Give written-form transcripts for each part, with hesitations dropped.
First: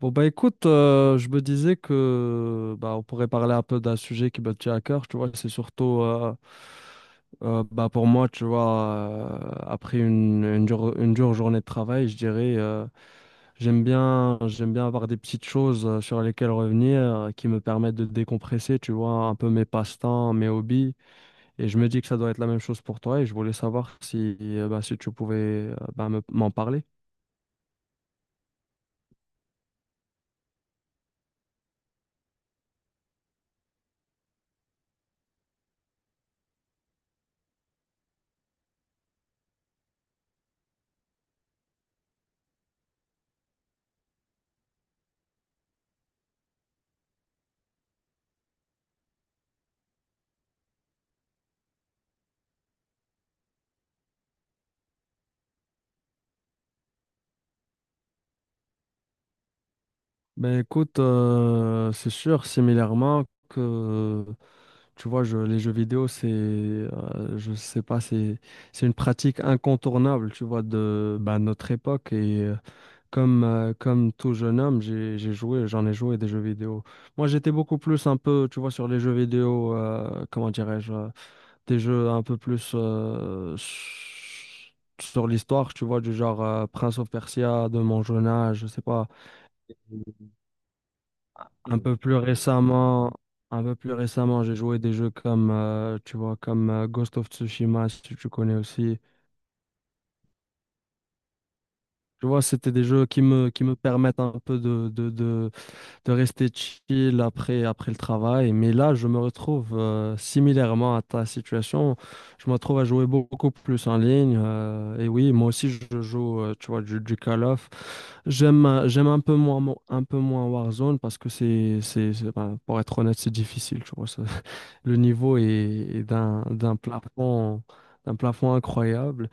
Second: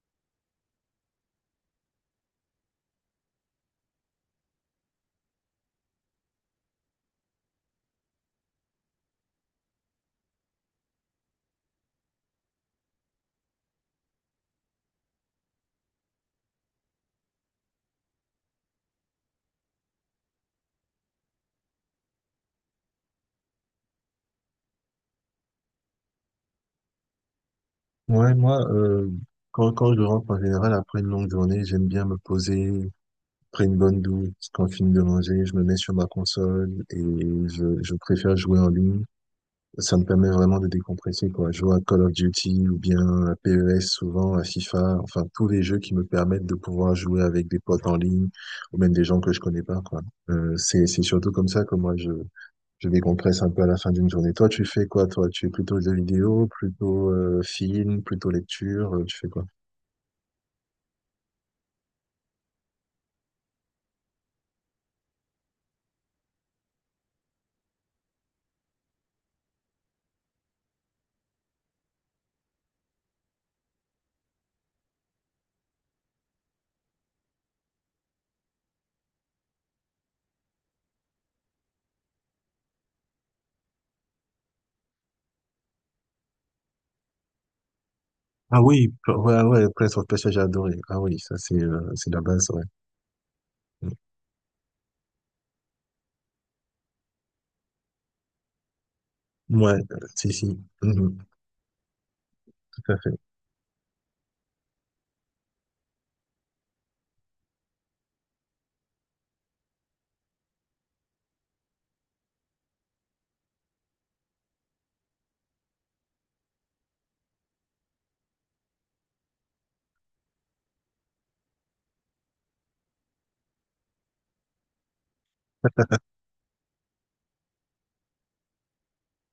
Bon, bah écoute, je me disais que bah, on pourrait parler un peu d'un sujet qui me tient à cœur, tu vois. C'est surtout pour moi, tu vois, après une dure journée de travail, je dirais, j'aime bien avoir des petites choses sur lesquelles revenir qui me permettent de décompresser, tu vois, un peu mes passe-temps, mes hobbies, et je me dis que ça doit être la même chose pour toi, et je voulais savoir si, si tu pouvais m'en parler. Ouais, moi, quand je rentre en général après une longue journée, j'aime bien me poser, après une bonne douche, quand je finis de manger, je me mets sur ma console et je préfère jouer en ligne. Ça me permet vraiment de décompresser, quoi. Jouer à Call of Duty ou bien à PES souvent, à FIFA, enfin tous les jeux qui me permettent de pouvoir jouer avec des potes en ligne ou même des gens que je connais pas, quoi. C'est surtout comme ça que moi je décompresse un peu à la fin d'une journée. Toi, tu fais quoi, toi? Tu es plutôt jeux vidéo, plutôt film, plutôt lecture, tu fais quoi? Ben écoute, c'est sûr, que, tu vois, les jeux vidéo, c'est, je sais pas, c'est une pratique incontournable, tu vois, de ben, notre époque. Et comme tout jeune homme, j'ai joué, j'en ai joué des jeux vidéo. Moi, j'étais beaucoup plus un peu, tu vois, sur les jeux vidéo, comment dirais-je, des jeux un peu plus sur l'histoire, tu vois, du genre Prince of Persia de mon jeune âge, Ah je sais oui, pas. Ouais, ouais, Prince of Persia, j'ai adoré. Ah oui, ça Un peu c'est plus la base, ouais. récemment, un peu plus Mm. récemment, j'ai joué des jeux comme, Ghost of Tsushima, si tu connais aussi. Ouais, si, si, mhm, Tu vois, c'était des tout à jeux fait. Qui me permettent un peu de rester chill après, après le travail. Mais là, je me retrouve similairement à ta situation. Je me retrouve à jouer beaucoup plus en ligne. Et oui, moi aussi, je joue, tu vois, du Call of. J'aime, un peu moins Warzone parce que ben, pour être honnête, c'est difficile, tu vois. Ça. Le niveau est, est d'un plafond incroyable.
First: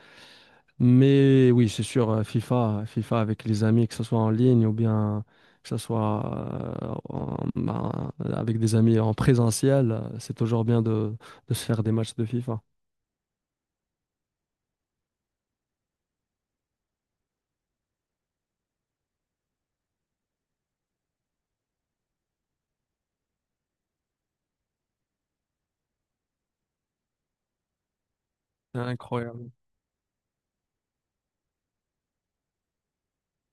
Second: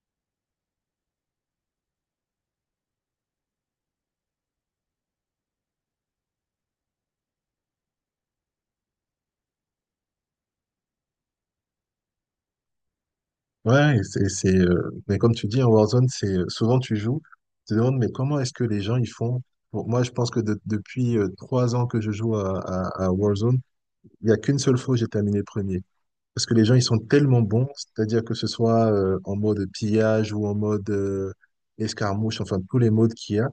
Mais oui, c'est sûr, FIFA avec les amis, que ce soit en ligne ou bien que ce soit ben, avec des amis en présentiel, c'est toujours bien de se faire des matchs de FIFA. Ouais, et mais comme tu dis, en Warzone, souvent tu joues, tu te demandes, mais comment est-ce que les gens, ils font? Bon, moi, je pense que depuis 3 ans que je joue à Warzone, il n'y a qu'une seule fois où j'ai terminé premier. Parce que les gens, ils sont tellement bons, c'est-à-dire que ce C'est soit en incroyable. mode pillage ou en mode escarmouche, enfin tous les modes qu'il y a.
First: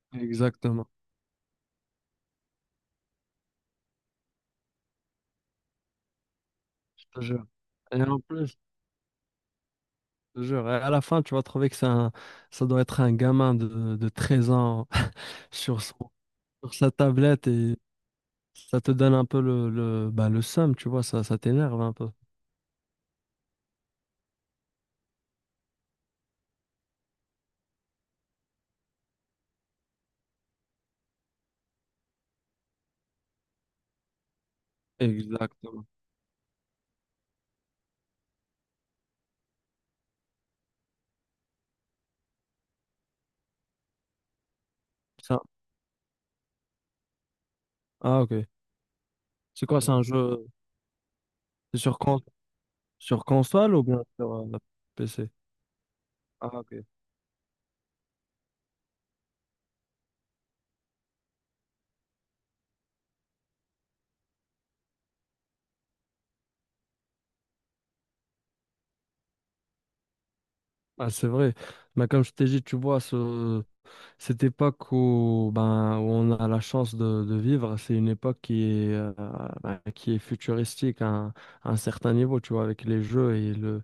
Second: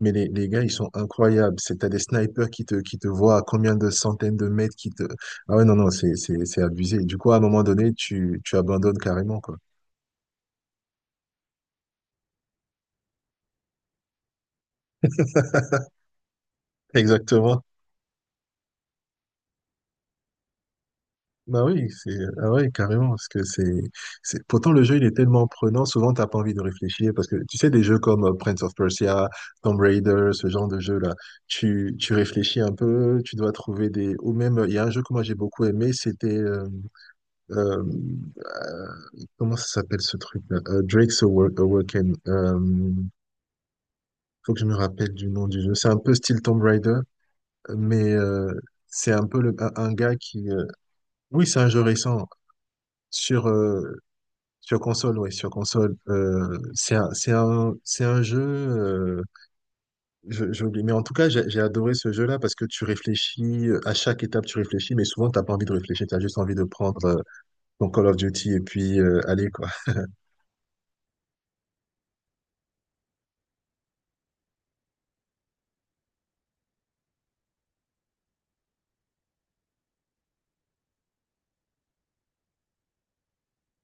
Mais les gars, ils Exactement, sont incroyables. T'as des snipers qui qui te voient à combien de centaines de mètres qui te... Ah ouais, non, non, c'est abusé. je Du te coup, à un jure. moment donné, Et en tu plus, abandonnes carrément, quoi. je te jure, à la fin, tu vas trouver que ça doit être un gamin de 13 ans sur son- sur sa tablette Exactement. et ça te donne un peu le seum, tu vois, ça Bah t'énerve oui, un peu. c'est ah ouais, carrément, parce que c'est pourtant, le jeu il est tellement prenant, souvent t'as pas envie de réfléchir parce que tu sais des jeux comme Prince of Persia, Tomb Raider, ce genre de jeu là, tu réfléchis un peu, tu dois trouver des ou même il y a un jeu que moi j'ai beaucoup Exactement. aimé, c'était euh, euh, comment ça s'appelle ce truc là? Drake's Awaken. Faut que je me rappelle du Ça. nom du jeu. C'est un peu style Tomb Raider, mais Ah, ok. C'est un peu C'est quoi, c'est un un gars jeu qui oui, c'est un c'est jeu sur, con- récent sur sur console ou euh, bien sur sur console. PC? Oui, sur console. Ah, ok. C'est un jeu, j'ai oublié. Mais en tout cas, j'ai adoré ce jeu-là parce que tu réfléchis, à chaque étape, tu réfléchis, mais souvent, t'as pas envie de réfléchir, tu as juste envie de prendre ton Call of Duty et puis aller, quoi. Ah, c'est vrai. Mais comme je t'ai dit, tu vois, cette époque où, ben, où on a la chance de vivre, c'est une époque qui est, ben, qui est futuristique à un certain niveau, tu vois, avec les jeux et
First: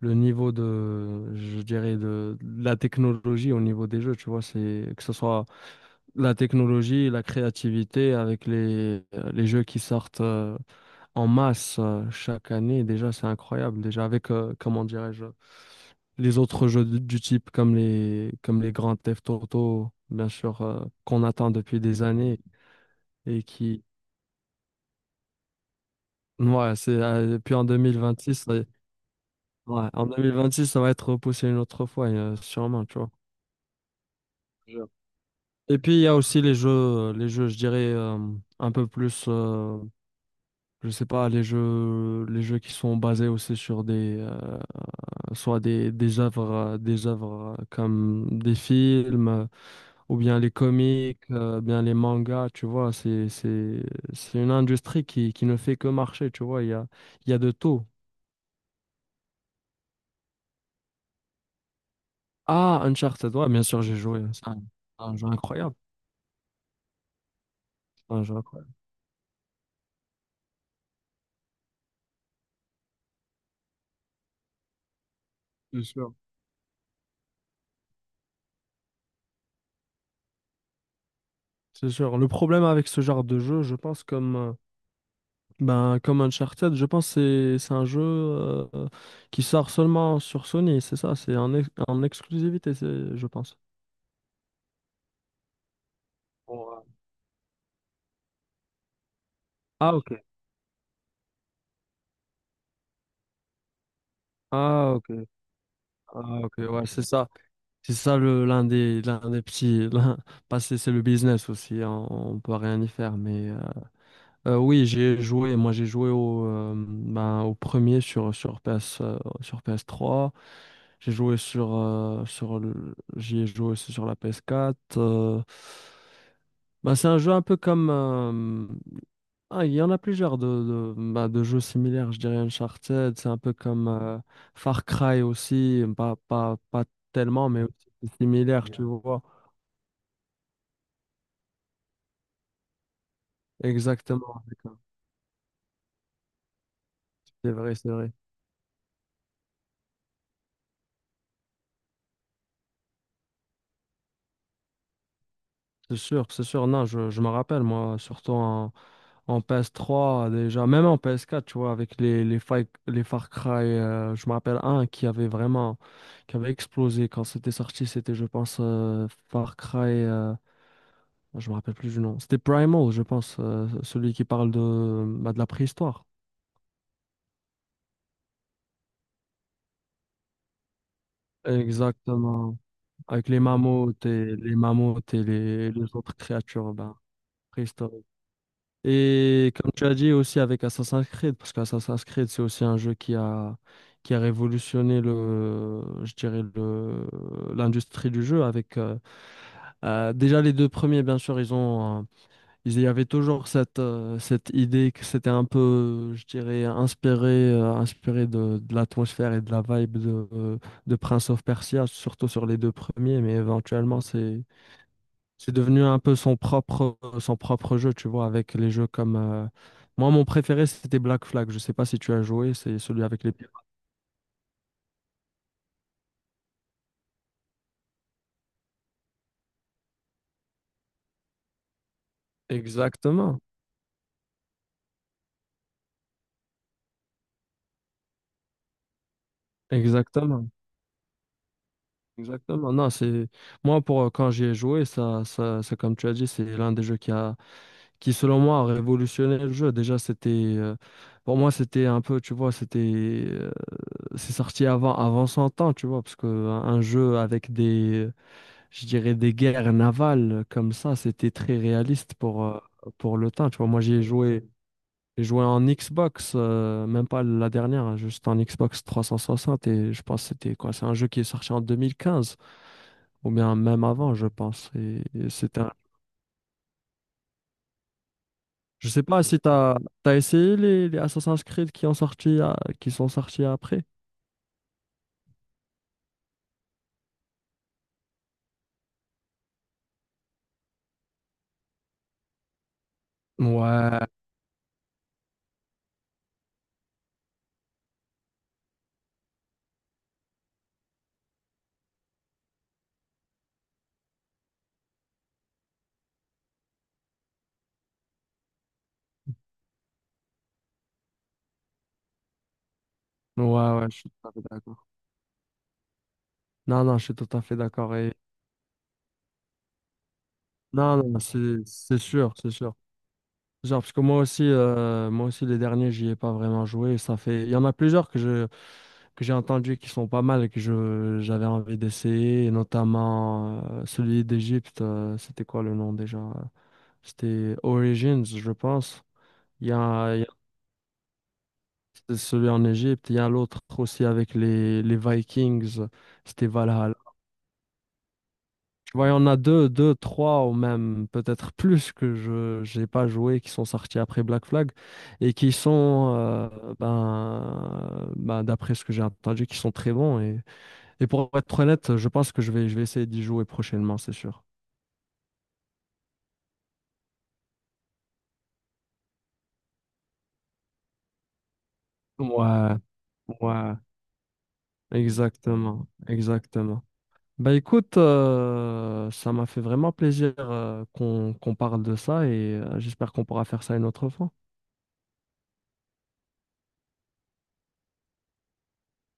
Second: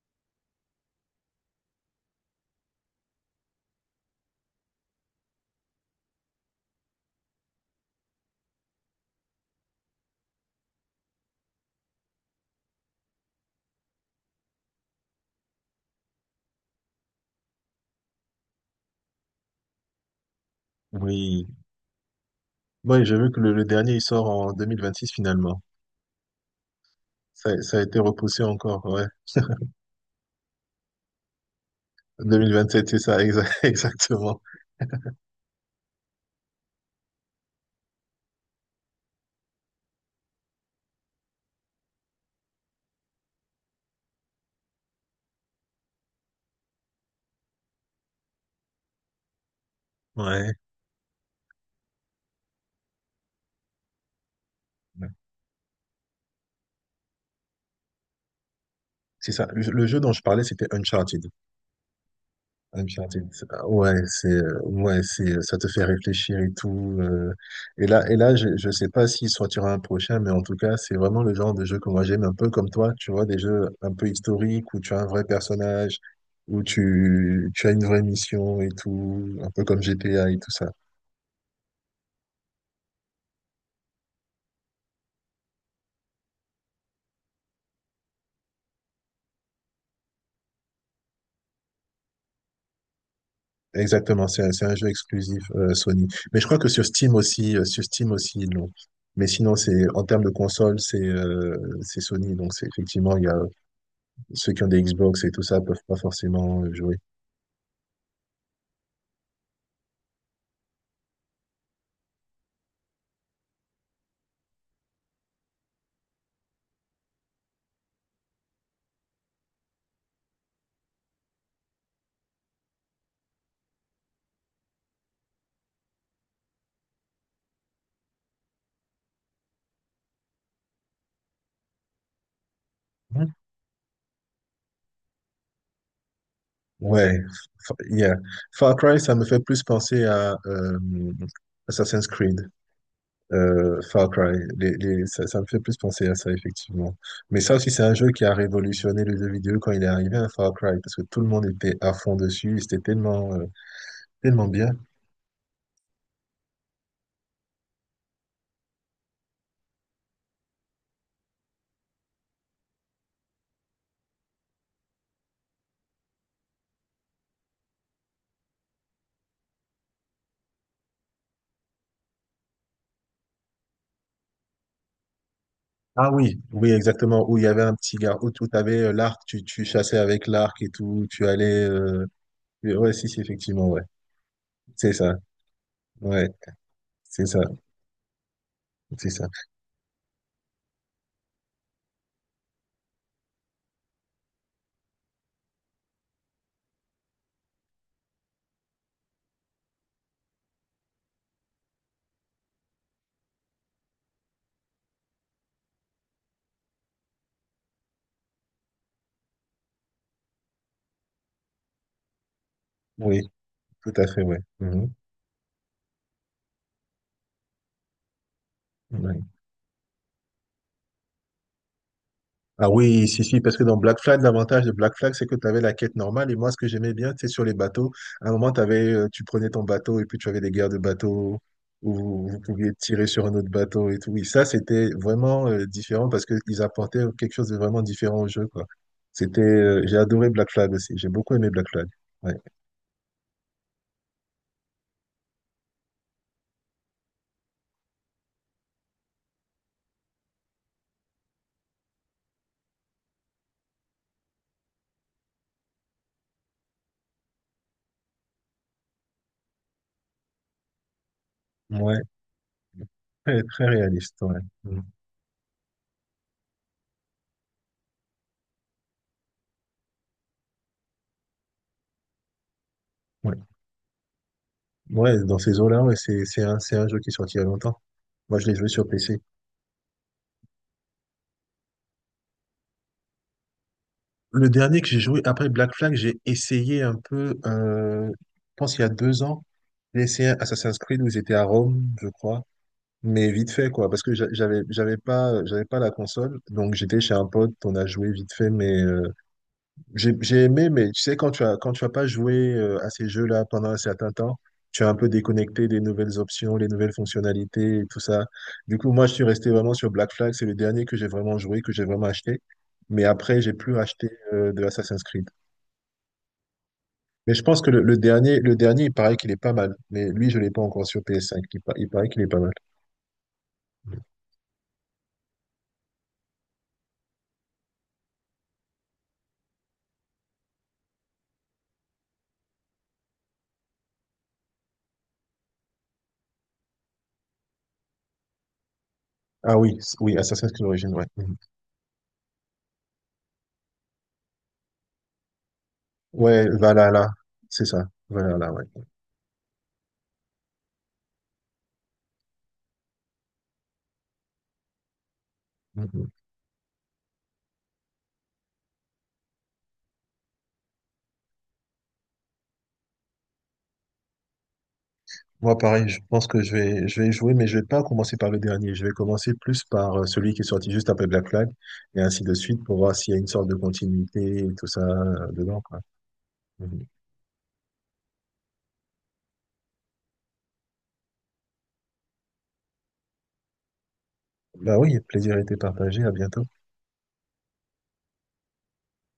le niveau de, je dirais, de la technologie au niveau des jeux, tu vois, c'est que ce soit la technologie et la créativité avec les jeux qui sortent en masse chaque année, déjà c'est incroyable. Déjà avec, comment dirais-je, les autres jeux du type comme les Grand Theft Auto, bien sûr, qu'on Oui. attend depuis des années Moi, j'ai vu que et le qui, dernier, il sort en 2026, finalement. ouais, c'est, puis en Ça a été 2026, repoussé encore, ouais. ouais, en 2026, ça va être repoussé une autre fois, sûrement, 2027, tu c'est vois. ça, exactement. Et puis il y a aussi les jeux, je dirais, un peu plus. Je sais pas, les jeux qui sont basés aussi sur des, des œuvres, comme des films, ou bien les Ouais. comics, bien les mangas, tu vois, c'est une industrie qui ne fait que marcher, tu vois, il y a de tout. C'est ça. Le jeu dont je parlais, c'était Uncharted. Ah, Uncharted, Uncharted, ouais, bien ah sûr, ouais, j'ai joué. Ouais, Un jeu ça te incroyable. fait réfléchir et tout. Et C'est un là, jeu je incroyable. sais pas s'il sortira un prochain, mais en tout cas, c'est vraiment le genre de jeu que moi j'aime, un peu comme toi, tu vois, des jeux un peu historiques où tu as un vrai C'est personnage, sûr. où tu as une vraie mission et tout, un peu comme GTA et tout ça. C'est sûr. Le problème avec ce genre de jeu, je pense, comme, ben, comme Uncharted, je pense que c'est un jeu qui sort seulement sur Sony, c'est ça, c'est en exclusivité, je pense. Exactement, c'est un jeu exclusif Sony. Mais je crois que Pour, sur Steam aussi, ils l'ont. Mais sinon, c'est ah en ok, termes de console, c'est Sony, donc c'est effectivement, il y a ceux qui ont des ah Xbox ok, et tout ça peuvent pas ah ok, forcément ouais, jouer. c'est ça. C'est ça le l'un des petits l'un- pas c'est c'est le business aussi hein, on peut rien y faire mais oui, j'ai joué au ben, au premier sur sur PS sur PS3, j'ai joué sur j'y ai joué aussi sur la PS4, bah, c'est un jeu un peu comme... ah, il y en a plusieurs de jeux similaires. Je dirais Uncharted, c'est Mhm. un peu comme Far Cry aussi, pas Ouais, tellement, mais yeah. aussi similaire, Far tu Cry, ça vois. me fait plus penser à Assassin's Creed. Far Cry, Exactement. D'accord. Ça, ça me fait plus penser à ça, effectivement. Mais C'est ça aussi, vrai, c'est c'est un jeu vrai. qui a révolutionné le jeu vidéo quand il est arrivé à Far Cry, parce que tout le monde était à fond dessus, et c'était tellement, tellement bien. C'est sûr, c'est sûr. Non, je me rappelle, moi, surtout en PS3 déjà, même en PS4, tu vois, avec les Far Cry, je me rappelle un qui avait vraiment, qui avait explosé quand c'était sorti, c'était, je pense, Far Cry. Je me rappelle plus du nom. C'était Primal, je pense, celui qui parle de, bah, de la préhistoire. Ah oui, oui, exactement, où il y avait un petit gars, où tu avais l'arc, tu chassais avec l'arc et tout, tu allais... Exactement. Ouais, si, si, Avec les effectivement, ouais. mammouths et les C'est ça, mammouths et les autres ouais. créatures bah, C'est ça, préhistoriques. c'est ça. Et comme tu as dit aussi avec Assassin's Creed, parce qu'Assassin's Creed, c'est aussi un jeu qui a révolutionné le, je dirais l'industrie du jeu avec déjà les deux premiers, bien sûr, ils ont... Il y avait toujours cette, cette idée que c'était un peu, je dirais, inspiré de l'atmosphère et de la vibe de Prince of Persia, surtout sur les deux Oui, premiers, mais tout éventuellement, à fait, ouais. Mhm. c'est devenu un peu son propre jeu, tu vois, avec les jeux comme... Ouais. Moi, mon préféré, c'était Black Flag. Je sais pas si tu as joué, Ah c'est celui oui, si, avec les... si, parce que dans Black Flag, l'avantage de Black Flag, c'est que tu avais la quête normale. Et moi, ce que j'aimais bien, c'est sur les bateaux. À un moment, tu prenais ton bateau et puis tu avais des guerres de bateaux où vous vous pouviez tirer sur un Exactement, autre bateau et tout. Oui, ça, c'était vraiment différent parce qu'ils apportaient quelque chose de vraiment différent au jeu, quoi. J'ai adoré exactement, Black Flag aussi. J'ai beaucoup aimé Black Flag. Ouais. exactement. Non, c'est... Moi, pour, quand j'y ai joué, ça, c'est comme tu as dit, c'est l'un des jeux qui a... qui selon moi a révolutionné le jeu. Déjà, c'était pour moi c'était un peu, tu vois, c'était c'est sorti avant son temps, tu vois, parce que un jeu avec des, je dirais des guerres navales comme ça, c'était très Ouais. réaliste pour le Très, temps, tu très vois. Moi, j'y ai réaliste, ouais. joué, Mm. j'ai joué en Xbox, même pas la dernière, hein, juste en Xbox 360, et je pense que c'était quoi, c'est un jeu qui est sorti en 2015 ou Ouais, bien même avant, je pense. Ouais, Et dans ces c'était... eaux-là, ouais, c'est un jeu qui est sorti il y a longtemps. Moi, je l'ai joué sur Je sais PC. pas si t'as essayé les Assassin's Creed qui ont qui sont sortis après. Le dernier que j'ai joué après Black Flag, j'ai essayé un peu, je pense il y a 2 ans, j'ai essayé Assassin's Creed où ils étaient à Rome, je crois, mais vite fait, quoi, parce Ouais, que j'avais pas la console, donc j'étais chez un pote, on a joué vite fait, mais j'ai aimé, mais tu sais, quand tu as pas joué à ces jeux-là pendant un certain temps, tu as un peu déconnecté des nouvelles options, les nouvelles fonctionnalités et tout ça. Du coup, moi, je suis resté vraiment sur Black Flag. C'est le dernier que j'ai vraiment joué, que j'ai vraiment acheté. Mais après, ouais, j'ai plus ouais, je suis acheté tout à fait de d'accord. Assassin's Creed. Non, non, je suis tout Mais je à fait pense que d'accord. Et... le dernier, il paraît qu'il est pas mal. Mais lui, je l'ai pas encore Non, sur non, PS5. Il c'est paraît qu'il est sûr, pas c'est mal. sûr. Genre, parce que Mm. Moi aussi, les derniers, j'y ai pas vraiment joué. Ça fait... Il y en a plusieurs que j'ai entendu qui sont pas mal et que je j'avais envie d'essayer, et notamment celui d'Égypte. C'était quoi le nom déjà? C'était Origins, je pense. Ah Il y oui, a, oui, Assassin's Creed Origins, ouais. Mhm. c'est celui en Égypte. Il y a l'autre aussi avec les Vikings. C'était Ouais, Valhalla. Valhalla, c'est ça. Valhalla, ouais. Tu vois, il y en a deux, trois ou même peut-être plus que je j'ai pas joué qui sont sortis après Black Flag et qui Mhm. sont, ben, d'après ce que j'ai entendu, qui sont très bons. Et pour être honnête, je pense que je vais essayer d'y jouer prochainement, c'est sûr. Moi, pareil, je pense que je vais jouer, mais je vais pas commencer par le dernier. Je vais commencer plus par celui qui est sorti juste après Black Flag, et ainsi de suite, Ouais, pour voir s'il y a une sorte de ouais, continuité et tout ça dedans, quoi. exactement, exactement. Mhm. Bah écoute, ça m'a fait vraiment plaisir qu'on parle de ça et j'espère qu'on pourra faire ça une autre fois. Bah oui, plaisir été partagé. À bientôt.